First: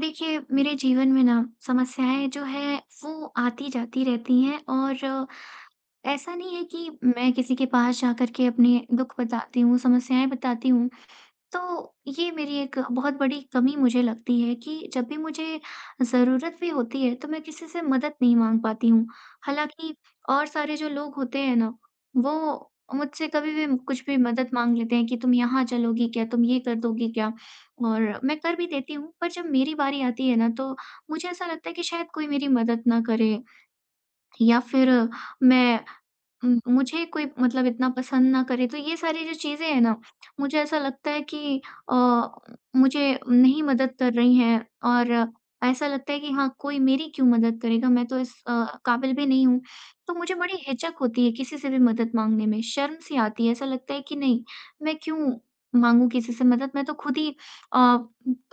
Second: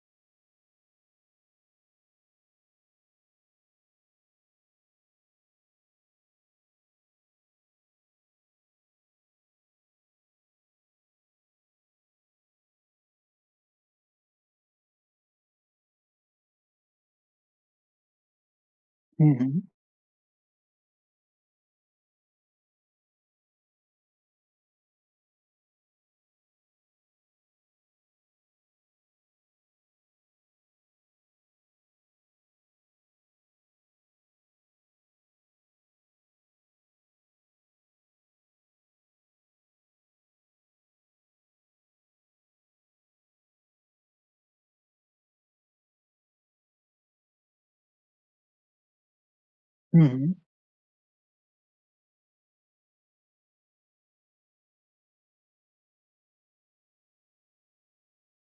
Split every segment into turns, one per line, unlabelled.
देखिए, मेरे जीवन में ना समस्याएँ जो हैं वो आती जाती रहती हैं और ऐसा नहीं है कि मैं किसी के पास जाकर के अपने दुःख बताती हूँ, समस्याएँ बताती हूँ। तो ये मेरी एक बहुत बड़ी कमी मुझे लगती है कि जब भी मुझे ज़रूरत भी होती है तो मैं किसी से मदद नहीं माँग पाती हूँ।
हुँ, हुँ।
हालाँकि और सारे जो लोग होते हैं ना, वो मुझसे कभी भी कुछ भी मदद माँग लेते हैं कि तुम यहाँ चलोगी क्या? तुम ये कर दोगी क्या? और मैं कर भी देती हूँ, पर जब मेरी बारी आती है ना तो मुझे ऐसा लगता है कि शायद कोई मेरी मदद ना करे या फिर मैं मुझे कोई मतलब इतना पसंद ना करे, तो ये सारी जो चीज़ें हैं ना, मुझे ऐसा लगता है कि अ, मुझे नहीं मदद कर रही हैं। और ऐसा लगता है कि हाँ, कोई मेरी क्यों मदद करेगा, मैं तो इस काबिल भी नहीं हूँ।
हुँ,
तो
हुँ।
मुझे बड़ी हिचक होती है किसी से भी मदद माँगने में, शर्म सी आती है, ऐसा लगता है कि नहीं, मैं क्यों माँगूँ किसी से मदद, मैं तो खुद ही अ,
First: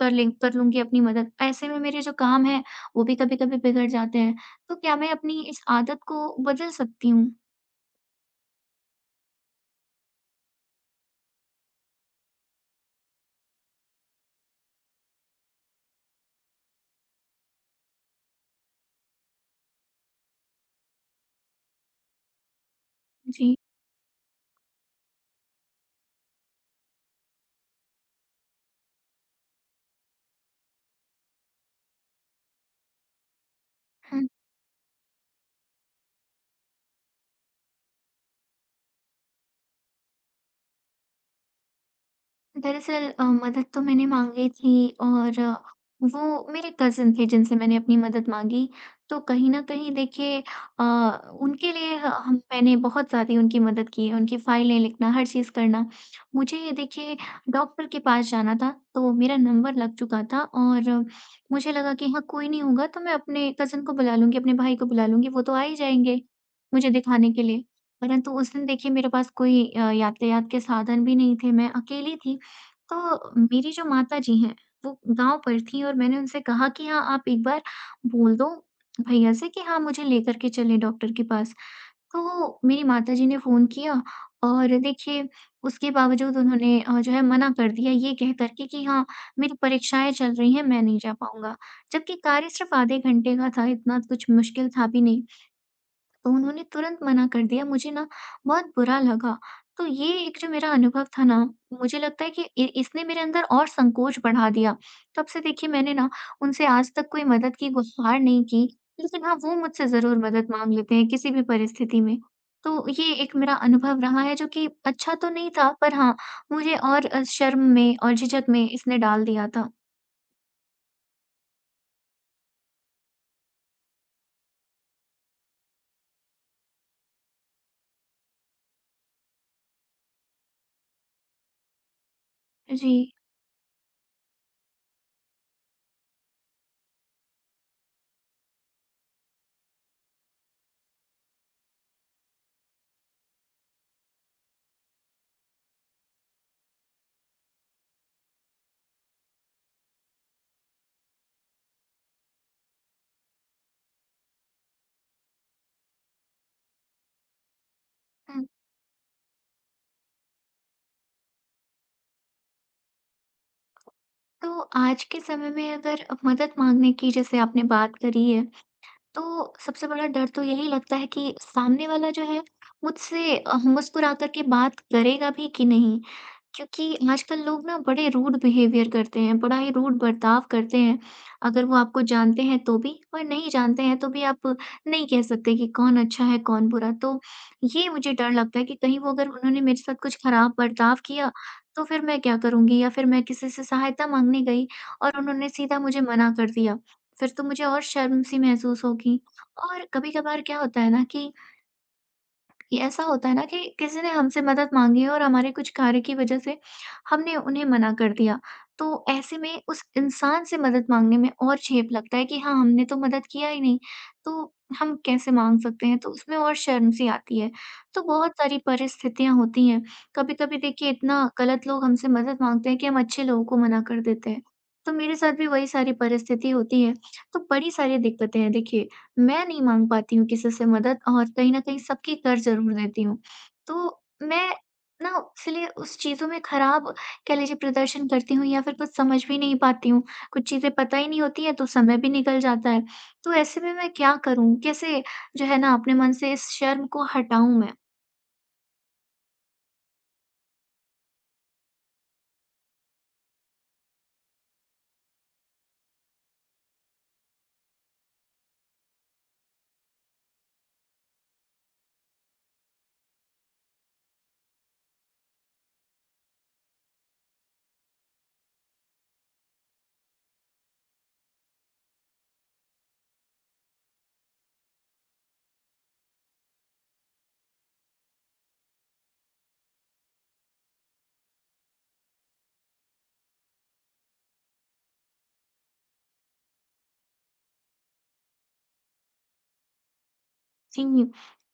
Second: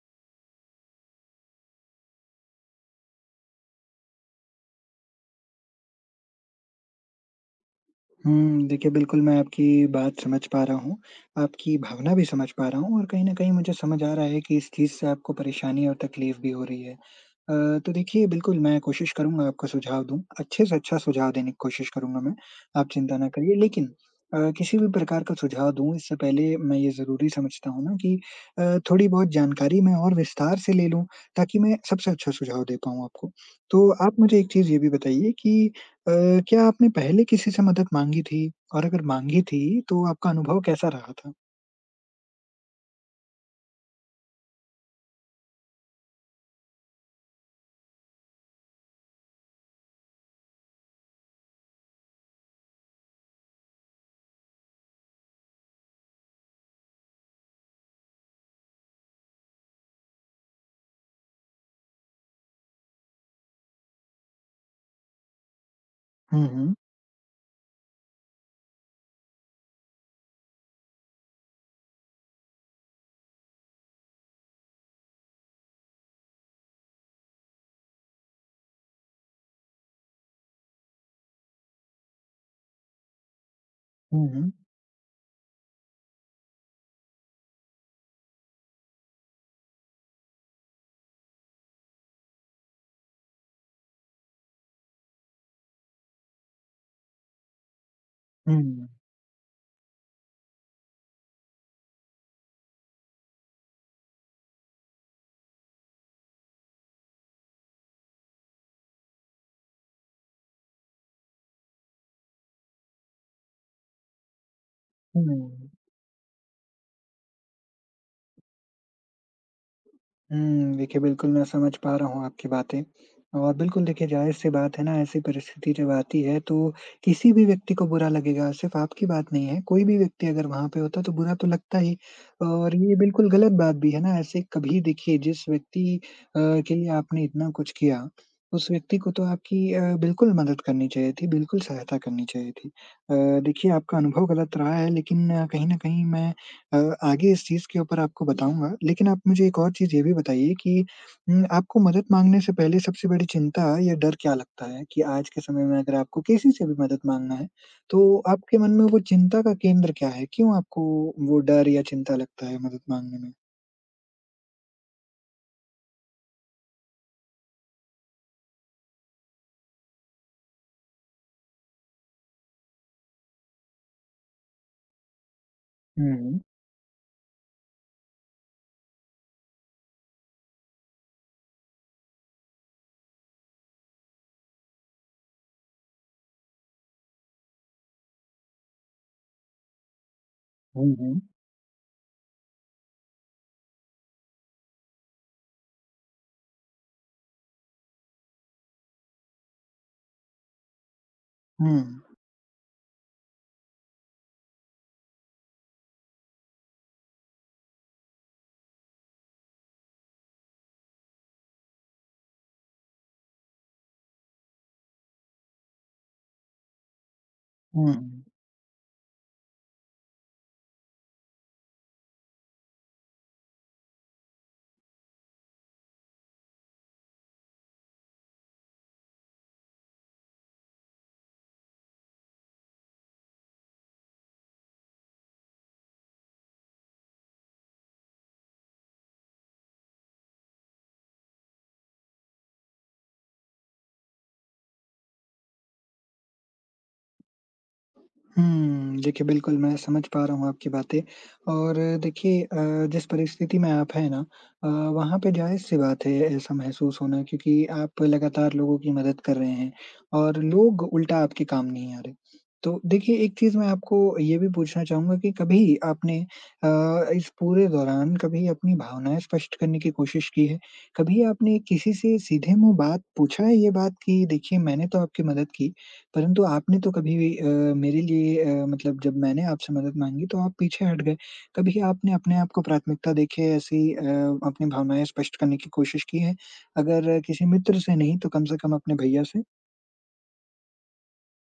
कर लूँगी अपनी मदद। ऐसे में मेरे जो काम हैं, वो भी कभी-कभी बिगड़ जाते हैं। तो क्या मैं अपनी इस आदत को बदल सकती हूँ?
हुँ, देखिए बिल्कुल मैं आपकी बात समझ पा रहा हूँ, आपकी भावना भी समझ पा रहा हूँ और कहीं न कहीं मुझे समझ आ रहा है कि इस चीज़ से आपको परेशानी और तकलीफ़ भी हो रही है। अ, तो देखिए बिल्कुल मैं कोशिश करूँगा आपको सुझाव दूँ, अच्छे से अच्छा सुझाव देने की कोशिश करूँगा मैं, आप चिंता ना करिए।
जी,
लेकिन किसी भी प्रकार का सुझाव दूँ इससे पहले मैं ये ज़रूरी समझता हूँ ना कि थोड़ी-बहुत जानकारी मैं और विस्तार से ले लूँ ताकि मैं सबसे अच्छा सुझाव दे पाऊँ आपको। तो आप
हाँ,
मुझे एक चीज़ ये भी बताइए कि अ, क्या आपने पहले किसी से मदद माँगी थी? और अगर माँगी थी तो आपका अनुभव कैसा रहा था?
दरअसल मदद तो मैंने माँगी थी और वो मेरे कज़िन थे जिनसे मैंने अपनी मदद माँगी। तो कहीं न कहीं देखिए अ, उनके लिए ह हम मैंने बहुत ज़्यादा उनकी मदद की है, उनकी फाइलें लिखना, हर चीज़ करना। मुझे ये देखिए डॉक्टर के पास जाना था, तो मेरा नंबर लग चुका था और मुझे लगा कि हाँ, कोई नहीं होगा तो मैं अपने कज़िन को बुला लूँगी, अपने भाई को बुला लूँगी, वो तो आ ही जाएँगे
हुँ, हुँ।
मुझे दिखाने के लिए। परंतु उस दिन देखिए मेरे पास कोई यातायात के साधन भी नहीं थे, मैं अकेली थी। तो मेरी जो माताजी हैं, वो गाँव पर थीं और मैंने उनसे कहा कि हाँ, आप एक बार बोल दो भैया से कि हाँ, मुझे लेकर के चलें डॉक्टर के पास। तो मेरी माताजी ने फ़ोन किया
हुँ, हुँ।
और देखिए उसके बावजूद उन्होंने जो है मना कर दिया ये कह कर के कि हाँ, मेरी परीक्षाएँ चल रही हैं, मैं नहीं जा पाऊँगा। जबकि कार्य सिर्फ़ आधे घंटे का था, इतना कुछ मुश्किल था भी नहीं। तो उन्होंने तुरंत मना कर दिया, मुझे ना बहुत बुरा लगा। तो ये एक जो मेरा अनुभव था ना, मुझे लगता है कि इ इसने मेरे अंदर और संकोच बढ़ा दिया। तब से देखिए मैंने ना उनसे आज तक कोई मदद की गुहार नहीं की, लेकिन हाँ, वो मुझसे ज़रूर मदद माँग लेते हैं किसी भी परिस्थिति में। तो ये एक मेरा अनुभव रहा है जो कि अच्छा
हुँ,
तो नहीं था,
हुँ।
पर हाँ, मुझे और शर्म में और झिझक में इसने डाल दिया था।
हुँ, देखिए बिल्कुल मैं समझ पा रहा हूँ आपकी बातें और बिल्कुल देखिए ज़ाहिर-सी बात है ना ऐसी परिस्थिति जब आती है तो किसी भी व्यक्ति को बुरा लगेगा, सिर्फ़ आपकी बात नहीं है, कोई भी व्यक्ति अगर वहाँ पे होता तो बुरा तो लगता ही और
जी।
ये बिल्कुल गलत बात भी है ना, ऐसे कभी देखिए जिस व्यक्ति अ, के लिए आपने इतना कुछ किया, उस व्यक्ति को तो आपकी बिल्कुल मदद करनी चाहिए थी, बिल्कुल सहायता करनी चाहिए थी। देखिए आपका अनुभव गलत रहा है लेकिन कहीं न कहीं मैं अ, आगे इस चीज़ के ऊपर आपको बताऊँगा, लेकिन आप मुझे एक और चीज़ ये भी बताइए कि आपको मदद माँगने से पहले सबसे बड़ी चिंता या डर क्या लगता है? कि आज के समय में अगर आपको किसी से भी मदद माँगना है, तो
हुँ,
आपके मन में वो चिंता का केंद्र क्या है? क्यों आपको वो डर या चिंता लगता है मदद माँगने में?
तो आज के समय में अगर मदद माँगने की जैसे आपने बात करी है तो सबसे बड़ा डर तो यही लगता है कि सामने वाला जो है मुझसे मुस्कुरा कर के बात करेगा भी कि नहीं?
हुँ, हुँ।
क्योंकि आजकल लोग ना बड़े रूड बिहेवियर करते हैं, बड़ा ही रूड बर्ताव करते हैं। अगर वो आपको जानते हैं तो भी और नहीं जानते हैं तो भी आप नहीं कह सकते कि कौन अच्छा है, कौन बुरा। तो ये मुझे डर लगता है कि कहीं वो अगर उन्होंने मेरे साथ कुछ खराब
हुँ,
बर्ताव
हुँ।
किया, तो फिर मैं क्या करूँगी? या फिर मैं किसी से सहायता माँगने गई और उन्होंने सीधा मुझे मना कर दिया, फिर तो मुझे और शर्म-सी महसूस होगी। और कभी-कभार क्या होता है ना कि ऐसा होता है ना कि किसी ने हमसे मदद मांगी है और हमारे कुछ कार्य की वजह से हमने उन्हें मना कर दिया। तो ऐसे में उस इंसान से मदद मांगने में और झेप लगता है कि हाँ, हमने तो मदद किया ही नहीं, तो हम कैसे माँग सकते हैं? तो उसमें और शर्म सी आती है।
हुँ,
तो
हुँ।
बहुत सारी परिस्थितियाँ होती हैं। कभी-कभी देखिए इतना गलत लोग हमसे मदद माँगते हैं कि हम अच्छे लोगों को मना कर देते हैं। तो मेरे साथ भी वही सारी परिस्थिति होती है। तो बड़ी सारी दिक्कतें हैं देखिए। मैं नहीं माँग पाती हूँ किसी से मदद और कहीं न कहीं सबकी कर ज़रूर देती हूँ। तो मैं ना इसलिए उस चीज़ों में खराब कह लीजिए प्रदर्शन करती हूँ या फिर कुछ समझ भी नहीं पाती हूँ। कुछ चीज़ें पता ही नहीं होती हैं तो समय भी निकल जाता है। तो ऐसे में मैं क्या करूँ? कैसे जो है ना अपने मन से इस शर्म को हटाऊँ मैं?
हुँ, देखिए बिल्कुल मैं समझ पा रहा हूँ आपकी बातें और देखिए जिस परिस्थिति में आप हैं ना अ, वहाँ पे जायज़-सी बात है ऐसा महसूस होना क्योंकि आप लगातार लोगों की मदद कर रहे हैं और लोग उल्टा आपके काम नहीं आ रहे। तो देखिए एक चीज़ मैं आपको ये भी पूछना चाहूँगा कि कभी आपने इस पूरे दौरान कभी अपनी भावनाएँ स्पष्ट करने की कोशिश की है? कभी आपने किसी से सीधे मुँह बात पूछा है ये बात कि देखिए मैंने तो आपकी मदद की परंतु आपने तो कभी भी मेरे लिए मतलब जब मैंने आपसे मदद माँगी तो आप पीछे हट गए। कभी आपने अपने आप को प्राथमिकता देके ऐसी अपनी भावनाएँ स्पष्ट करने की कोशिश की है? अगर किसी मित्र से नहीं तो कम से कम अपने भैया से?
जी।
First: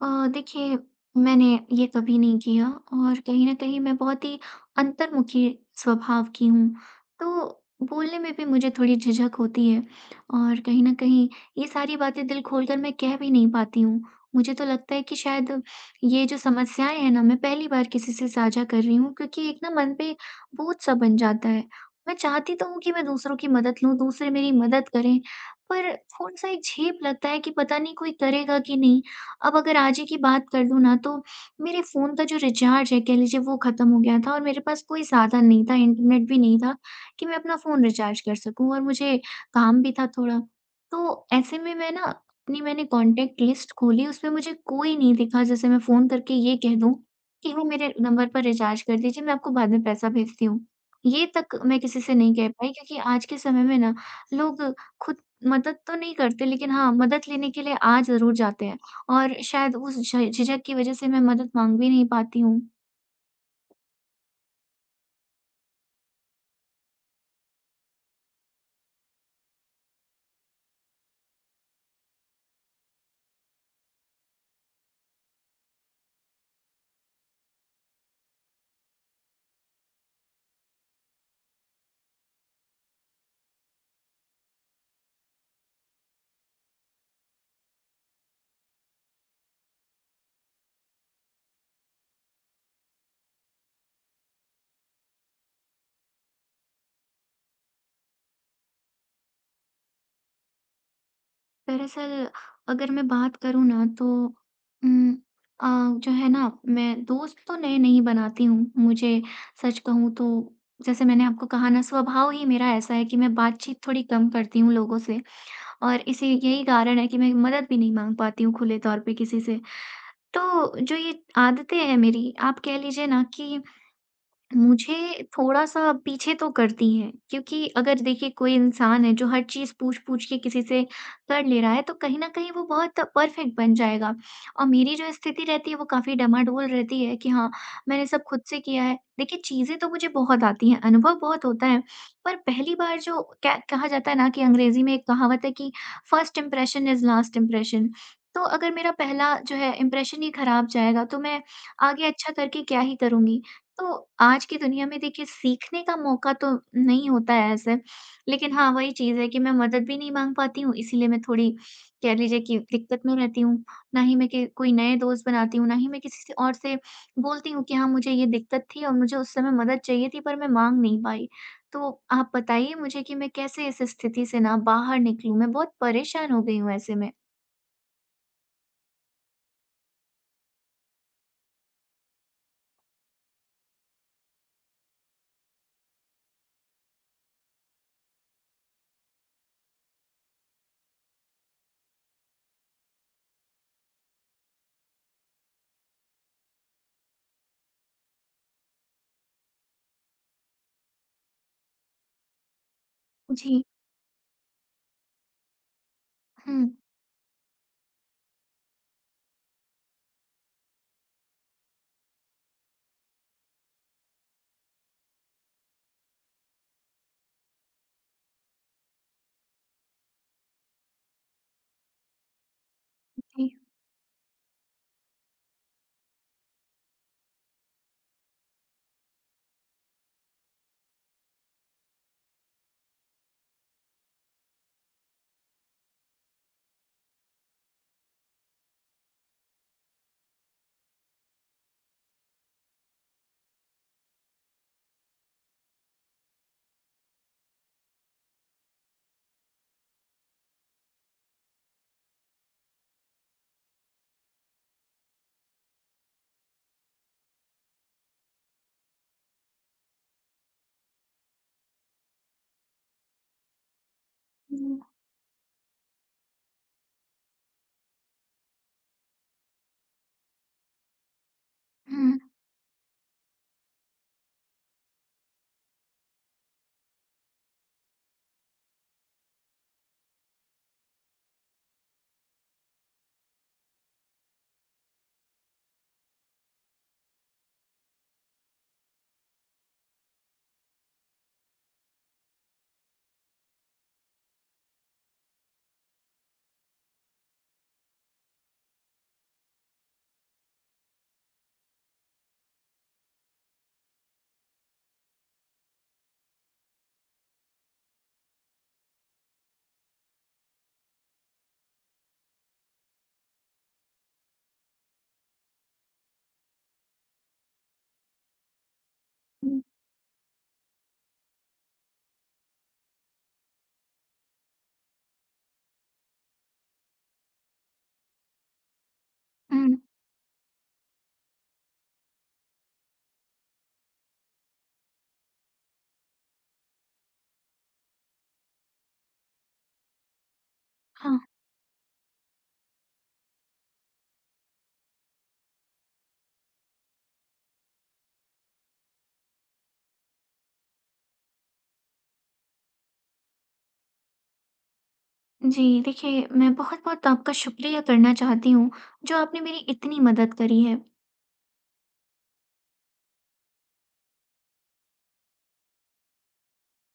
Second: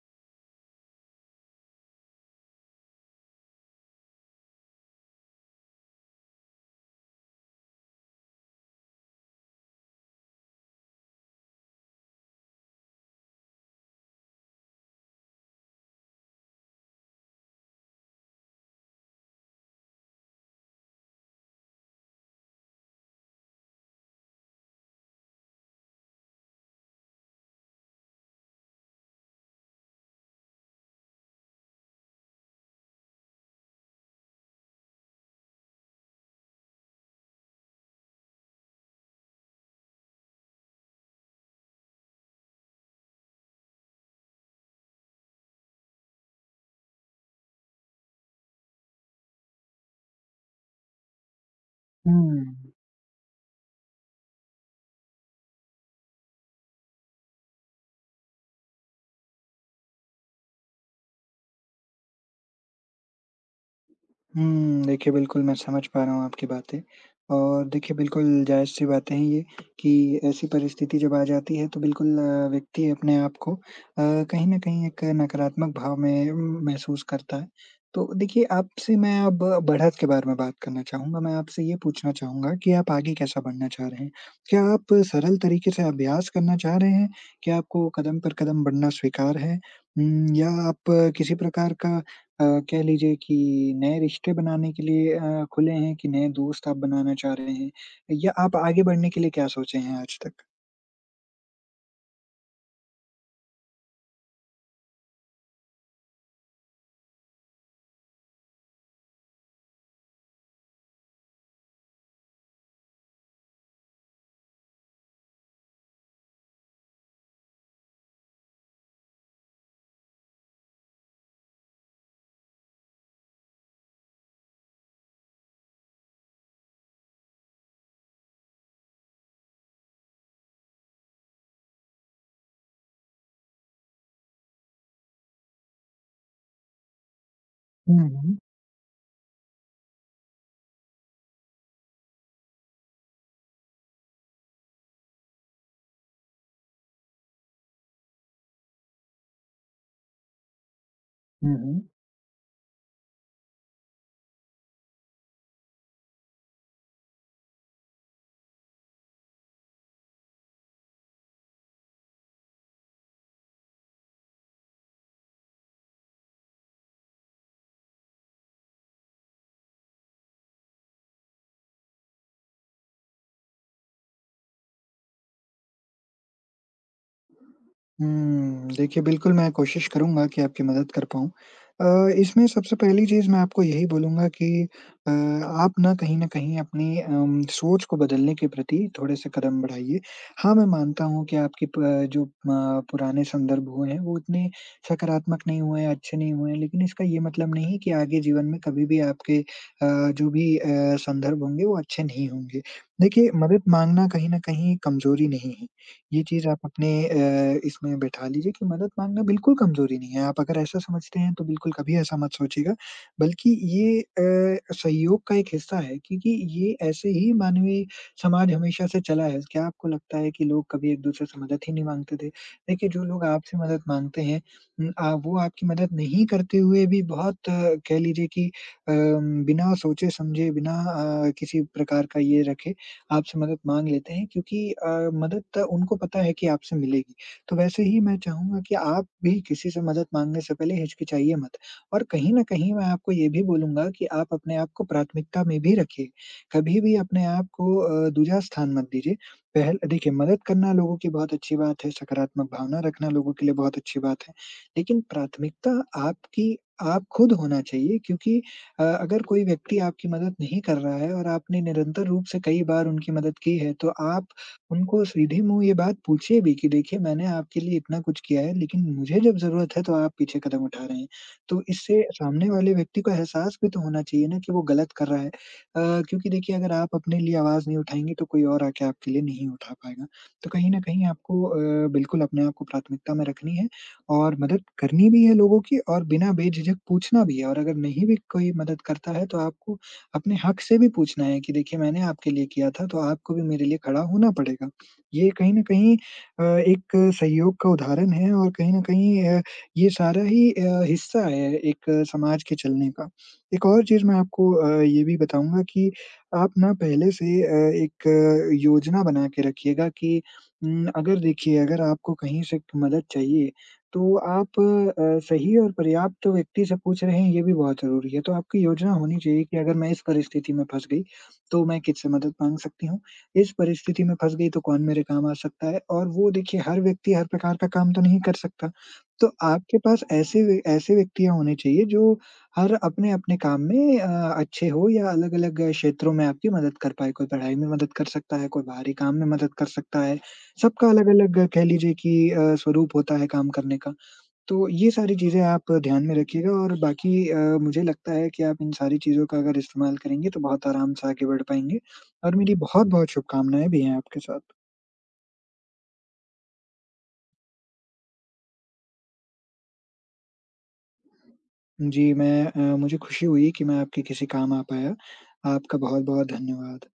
अ, देखिए मैंने ये कभी नहीं किया और कहीं न कहीं मैं बहुत ही अंतर्मुखी स्वभाव की हूँ, तो बोलने में भी मुझे थोड़ी झिझक होती है और कहीं न कहीं ये सारी बातें दिल खोलकर मैं कह भी नहीं पाती हूँ। मुझे तो लगता है कि शायद ये जो समस्याएँ हैं ना, मैं पहली बार किसी से साझा कर रही हूँ क्योंकि एक ना मन पे बोझ-सा बन जाता है। मैं चाहती तो हूँ कि मैं दूसरों की मदद लूँ, दूसरे मेरी मदद करें, पर थोड़ा-सा एक झेप लगता है कि पता नहीं कोई करेगा कि नहीं? अब अगर आज ही की बात कर लूँ ना तो मेरे फ़ोन का जो रिचार्ज है कह लीजिए वो ख़त्म हो गया था और मेरे पास कोई साधन नहीं था, इंटरनेट भी नहीं था कि मैं अपना फ़ोन रिचार्ज कर सकूँ और मुझे काम भी था थोड़ा। तो ऐसे में मैं ना अपनी मैंने कॉन्टैक्ट लिस्ट खोली, उसमें मुझे कोई नहीं दिखा जैसे मैं फ़ोन करके ये कह दूँ कि वो मेरे नंबर पर रिचार्ज कर दीजिए, मैं आपको बाद में पैसा भेजती हूँ। ये तक मैं किसी से नहीं
हुँ।
कह पाई क्योंकि आज के समय में ना लोग खुद मदद तो नहीं करते, लेकिन हाँ, मदद लेने के लिए आ ज़रूर जाते हैं। और शायद उस झ झिझक की वजह से मैं मदद माँग भी नहीं पाती हूँ।
हुँ, देखिए बिल्कुल मैं समझ पा रहा हूँ आपकी बातें और देखिए बिल्कुल जायज़-सी बातें हैं ये कि ऐसी परिस्थिति जब आ जाती है तो बिल्कुल व्यक्ति अपने आप को कहीं न कहीं एक नकारात्मक भाव में महसूस करता है। तो देखिए आपसे मैं अब बढ़त के बारे में बात करना चाहूँगा। मैं आपसे ये पूछना चाहूँगा कि आप आगे कैसा बढ़ना चाह रहे हैं? क्या आप सरल तरीके से अभ्यास करना चाह रहे हैं? क्या आपको कदम पर कदम बढ़ना स्वीकार है? या आप किसी प्रकार का अ, कह लीजिए कि नए रिश्ते बनाने के लिए खुले हैं कि नए दोस्त आप बनाना चाह रहे हैं? या आप आगे बढ़ने के लिए क्या सोचे हैं आज तक?
दरअसल अगर मैं बात करूँ ना तो उम, अ, जो है ना मैं दोस्त तो नए नहीं बनाती हूँ। मुझे सच कहूँ तो जैसे मैंने आपको कहा ना स्वभाव ही मेरा ऐसा है कि मैं बातचीत थोड़ी कम करती हूँ लोगों से और इसी यही कारण है कि मैं मदद भी नहीं माँग पाती हूँ खुले तौर पे किसी से। तो जो ये आदतें हैं मेरी आप कह लीजिए ना कि मुझे थोड़ा-सा पीछे तो करती हैं, क्योंकि अगर देखिए कोई इंसान है जो हर चीज़ पूछ-पूछ के किसी से कर ले रहा है, तो कहीं न कहीं वो बहुत परफ़ेक्ट बन जाएगा। और मेरी जो स्थिति रहती है वो काफ़ी डमाडोल रहती है कि हाँ, मैंने
हुँ,
सब
हुँ।
खुद से किया है। देखिए चीज़ें तो मुझे बहुत आती हैं, अनुभव बहुत होता है, पर पहली बार जो कह कहा जाता है ना कि अंग्रेज़ी में एक कहावत है कि first impression is last impression. तो अगर मेरा पहला जो है इंप्रेशन ही खराब जाएगा, तो मैं
हुँ, हुँ।
आगे अच्छा करके क्या ही करूँगी? तो आज की दुनिया में देखिए सीखने का मौका तो नहीं होता है ऐसे, लेकिन हाँ, वही चीज़ है कि मैं मदद भी नहीं माँग पाती हूँ, इसीलिए मैं थोड़ी कह लीजिए कि दिक्कत में रहती हूँ। ना ही मैं कि कोई नए दोस्त बनाती हूँ, ना ही मैं किसी से और से बोलती हूँ कि हाँ, मुझे ये दिक्कत थी और मुझे उस समय मदद चाहिए थी पर मैं माँग नहीं पाई। तो आप बताइए मुझे कि मैं कैसे इस स्थिति से ना बाहर निकलूँ? मैं बहुत परेशान हो गई हूँ ऐसे में।
हुँ, देखिए बिल्कुल मैं कोशिश करूँगा कि आपकी मदद कर पाऊँ। अ, इसमें सबसे पहली चीज़ मैं आपको यही बोलूँगा कि आप ना कहीं न कहीं अपनी सोच को बदलने के प्रति थोड़े से कदम बढ़ाइए। हाँ, मैं मानता हूँ कि आपकी प जो पुराने संदर्भ हुए हैं वो उतने सकारात्मक नहीं हुए हैं, अच्छे नहीं हुए हैं, लेकिन इसका ये मतलब नहीं है कि आगे जीवन में कभी भी आपके जो भी संदर्भ होंगे वो अच्छे नहीं होंगे। देखिए मदद
जी।
माँगना कहीं न कहीं कमज़ोरी नहीं है। ये चीज़
हुँ।
आप अपने इसमें बैठा लीजिए कि मदद माँगना बिल्कुल कमज़ोरी नहीं है। आप अगर ऐसा समझते हैं तो बिल्कुल कभी ऐसा मत सोचिएगा, बल्कि ये सहयोग का एक हिस्सा है क्योंकि ये ऐसे ही मानवीय समाज हमेशा से चला है। क्या आपको लगता है कि लोग कभी एक-दूसरे से मदद ही नहीं माँगते थे? देखिए जो लोग
जी।
आपसे मदद माँगते हैं उम, आ वो आपकी मदद नहीं करते हुए भी बहुत कह लीजिए कि बिना सोचे-समझे बिना किसी प्रकार का ये रखे आपसे मदद माँग लेते हैं क्योंकि मदद उनको पता है कि आपसे मिलेगी। तो वैसे ही मैं चाहूँगा कि आप भी किसी से मदद माँगने से पहले हिचकिचाइए मत और कहीं न कहीं मैं आपको ये भी बोलूँगा कि आप अपने आप को प्राथमिकता में भी रखिए। कभी भी अपने आप को दूसरा स्थान मत दीजिए। पहल देखिए मदद करना लोगों की बहुत अच्छी बात है, सकारात्मक भावना रखना लोगों के लिए बहुत अच्छी बात है। लेकिन प्राथमिकता आपकी आप खुद होना चाहिए क्योंकि अगर कोई व्यक्ति आपकी मदद नहीं कर रहा है और आपने निरंतर रूप से कई बार उनकी मदद की है, तो आप
हुँ,
उनको सीधे मुँह ये बात पूछिए भी कि देखिए मैंने आपके लिए इतना कुछ किया है, लेकिन मुझे जब ज़रूरत है तो आप पीछे कदम उठा रहे हैं। तो
हुँ,
इससे
हुँ,
सामने वाले व्यक्ति को एहसास भी तो होना चाहिए ना कि वो गलत कर रहा है। क्योंकि देखिए अगर आप अपने लिए आवाज़ नहीं उठाएँगे तो कोई और आके आपके लिए नहीं उठा पाएगा। तो कहीं न कहीं आपको बिल्कुल अपने आप को प्राथमिकता में रखनी है। और मदद करनी भी है लोगों की और बिना बेझिझक पूछना भी है और अगर नहीं भी कोई मदद करता है तो आपको अपने हक से भी पूछना है कि देखिए मैंने आपके लिए किया था तो आपको भी मेरे लिए खड़ा होना पड़ेगा। ये कहीं न कहीं एक सहयोग का उदाहरण है और कहीं न कहीं ये सारा ही हिस्सा है एक समाज के चलने का। एक और चीज़ मैं आपको ये भी बताऊँगा कि आप ना पहले से एक योजना बना के रखिएगा कि अगर देखिए अगर आपको कहीं से मदद चाहिए तो आप सही और पर्याप्त व्यक्ति से पूछ रहे हैं, ये भी बहुत ज़रूरी है। तो आपकी योजना होनी चाहिए कि
हुँ।
अगर मैं इस परिस्थिति में फँस गई, तो मैं किससे मदद माँग सकती हूँ? इस परिस्थिति में फँस गई, तो कौन मेरे काम आ सकता है? और वो देखिए, हर व्यक्ति हर प्रकार का काम तो नहीं कर सकता। तो
हुँ,
आपके पास ऐसे व्यक्तियाँ होने चाहिए, जो हर अपने-अपने काम में अच्छे हो या अलग-अलग क्षेत्रों में आपकी मदद कर पाएँ। कोई पढ़ाई में मदद कर सकता है, कोई बाहरी काम में मदद कर सकता है। सबका
हाँ।
अलग-अलग कह लीजिए कि स्वरूप होता है काम करने का। तो ये सारी चीज़ें आप ध्यान में रखिएगा और बाकी मुझे लगता है कि आप इन सारी चीज़ों का अगर इस्तेमाल करेंगे तो बहुत आराम से आगे बढ़ पाएँगे और मेरी बहुत-बहुत शुभकामनाएँ भी हैं आपके साथ।
जी, देखिए मैं बहुत-बहुत आपका शुक्रिया करना चाहती हूँ, जो आपने मेरी इतनी मदद करी है।
जी, मुझे खुशी हुई कि मैं आपके किसी काम आ पाया। आपका बहुत-बहुत धन्यवाद।